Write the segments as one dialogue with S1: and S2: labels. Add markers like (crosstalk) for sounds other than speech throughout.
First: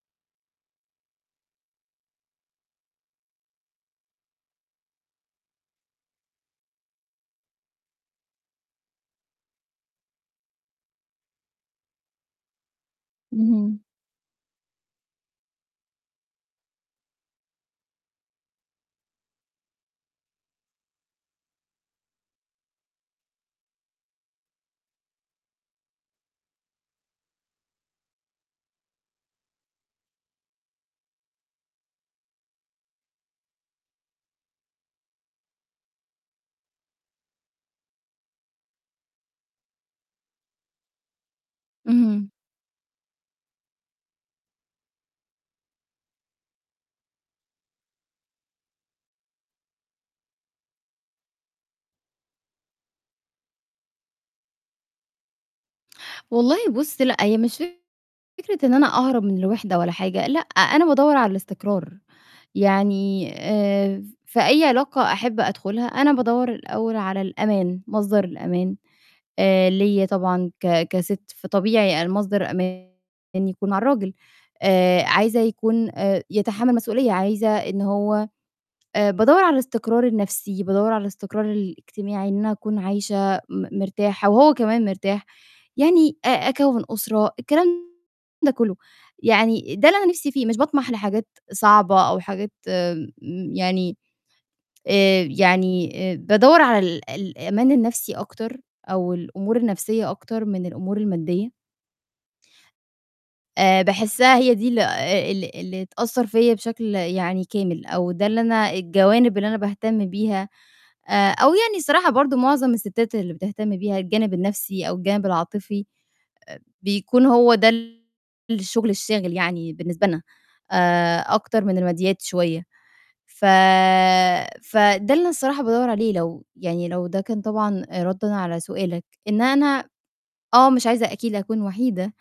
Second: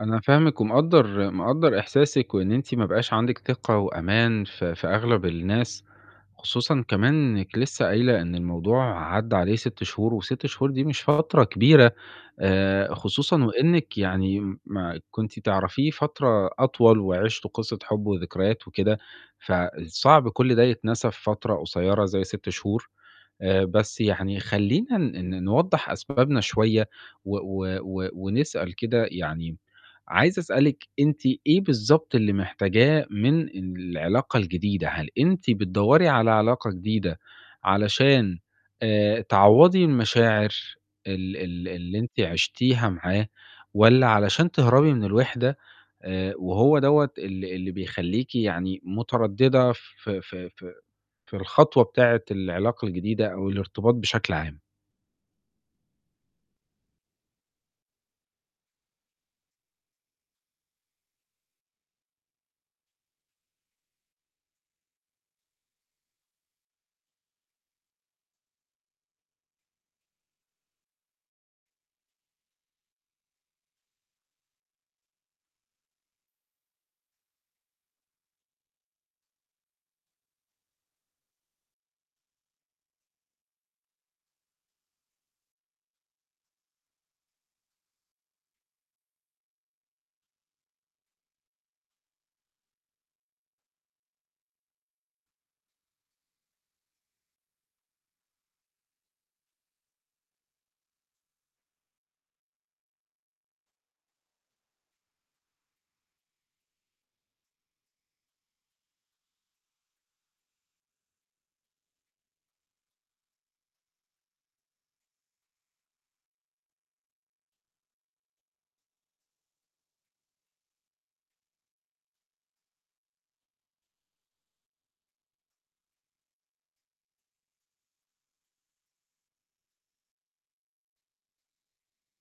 S1: أنا فاهمِك ومقدّر، مقدّر إحساسِك وإن أنتِ ما بقاش عندِك ثقة وأمان في في أغلَب الناس. خصوصًا كمان إنِّك لسّه قايلة إن الموضوع عدّى عليه 6 شهور و6 شهور دي مش فترة كبيرة، آآ، خصوصًا
S2: إمم.
S1: وإنِّك يعني ما كنتِ تعرفيه فترة أطول وعِشتوا قِصّة حُب وذكريات وكده، فصعب كُلّ ده يتنسى في فترة قصيّرة زي 6 شهور. آآ، بس يعني خلّينا ن ن نوضّح أسبابنا شوية و و و ونسأل كده يعني، عايز أسألِك أنتِ إيه بالضبط اللي محتاجاه من العلاقة الجديدة؟ هل أنتِ بتدوّري على علاقة جديدة علشان آآ، تعوّضي المشاعر ال ال اللي أنتِ
S2: إمم.
S1: عِشتيها معاه، والّا علشان تهربي من الوِحدة آآ، وهو دوّة اللي اللي بيخلّيكِ يعني متردِّدة في في في في الخطوة بتاعة العلاقة الجديدة أو الارتباط بشكل عام؟
S2: والله، بُصّ، لأ، هي مش فكرة إن أنا أهرب من الوِحدة ولا حاجة، لأ، أنا بادوّر على الاستقرار. يعني آآ، ف في أي علاقة أحِب أدخُلها، أنا بادوّر الأول على الأمان، مصدر الأمان آآ، ليّا طبعًا ك كسِت، فطبيعي أنا مصدر أماني يكون مع الراجل. آآ، عايزة يكون آآ، يتحمَّل مسئولية، عايزة إن هو آآ، بادوّر على الاستقرار النَفْسي، بادوّر على الاستقرار الاجتماعي، إن أنا أكون عايشة م مرتاحة وهو كمان مرتاح. يعني أ أكوِّن أسرة، الكلام ده كُلّه. يعني ده اللي أنا نِفْسي فيه، مش باطمَح لحاجات صعبة أو حاجات م يعني آآ، يعني آآ، بادوّر على ال الأمان النَفْسي أكتر أو الأمور النَفْسية أكتر من الأمور المادّية. آآ، باحسّها هي دي ال آآ، ال اللي تأثّر فيّا بشكل يعني كامل، أو ده اللي أنا الجوانب اللي أنا باهتم بيها. آآ، أو يعني الصراحة برضو معظم السِتّات اللي بتهتم بيها الجانب النَفْسي أو الجانب العاطفي، آآ، بيكون هو ده الشُغل الشاغِل يعني بالنسبة لنا آآ، أكتر من المادّيات شوية. ف فده اللي أنا صراحة بادوّر عليه لو يعني لو ده كان طبعًا آآ، رَدًا على سؤالك، إن أنا آه، مش عايزة أكيد أكون وحيدة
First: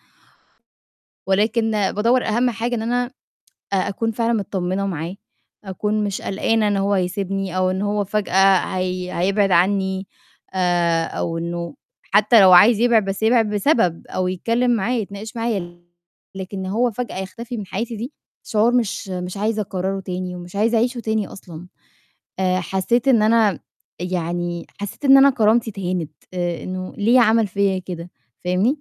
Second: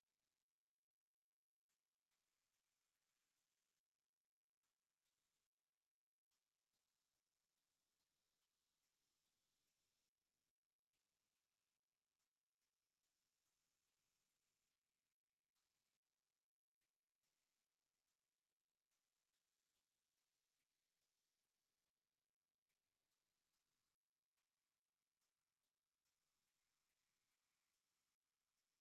S2: ولكن بادوّر أهَم حاجة إن أنا (tsk) أ أكون فعلًا متطمنة معاه، أكون مش قلقانة إن هو هيسيبني أو إن هو فجأة هي هيبعد عنّي آآ، أو إنه حتّى لو عايز يبعد بس يبعد بسبب أو يتكلِّم معايا، يتناقش معايا، لكن إن هو فجأة يختفي من حياتي دي شعور مش مش عايزة أكرّره تاني ومش عايزة أعيشه تاني أصلًا. آآ، حسّيت إن أنا يعني حسّيت إن أنا كرامتي اتهانت، آآ، إنه ليه عَمَل فيّا كده، فاهمني؟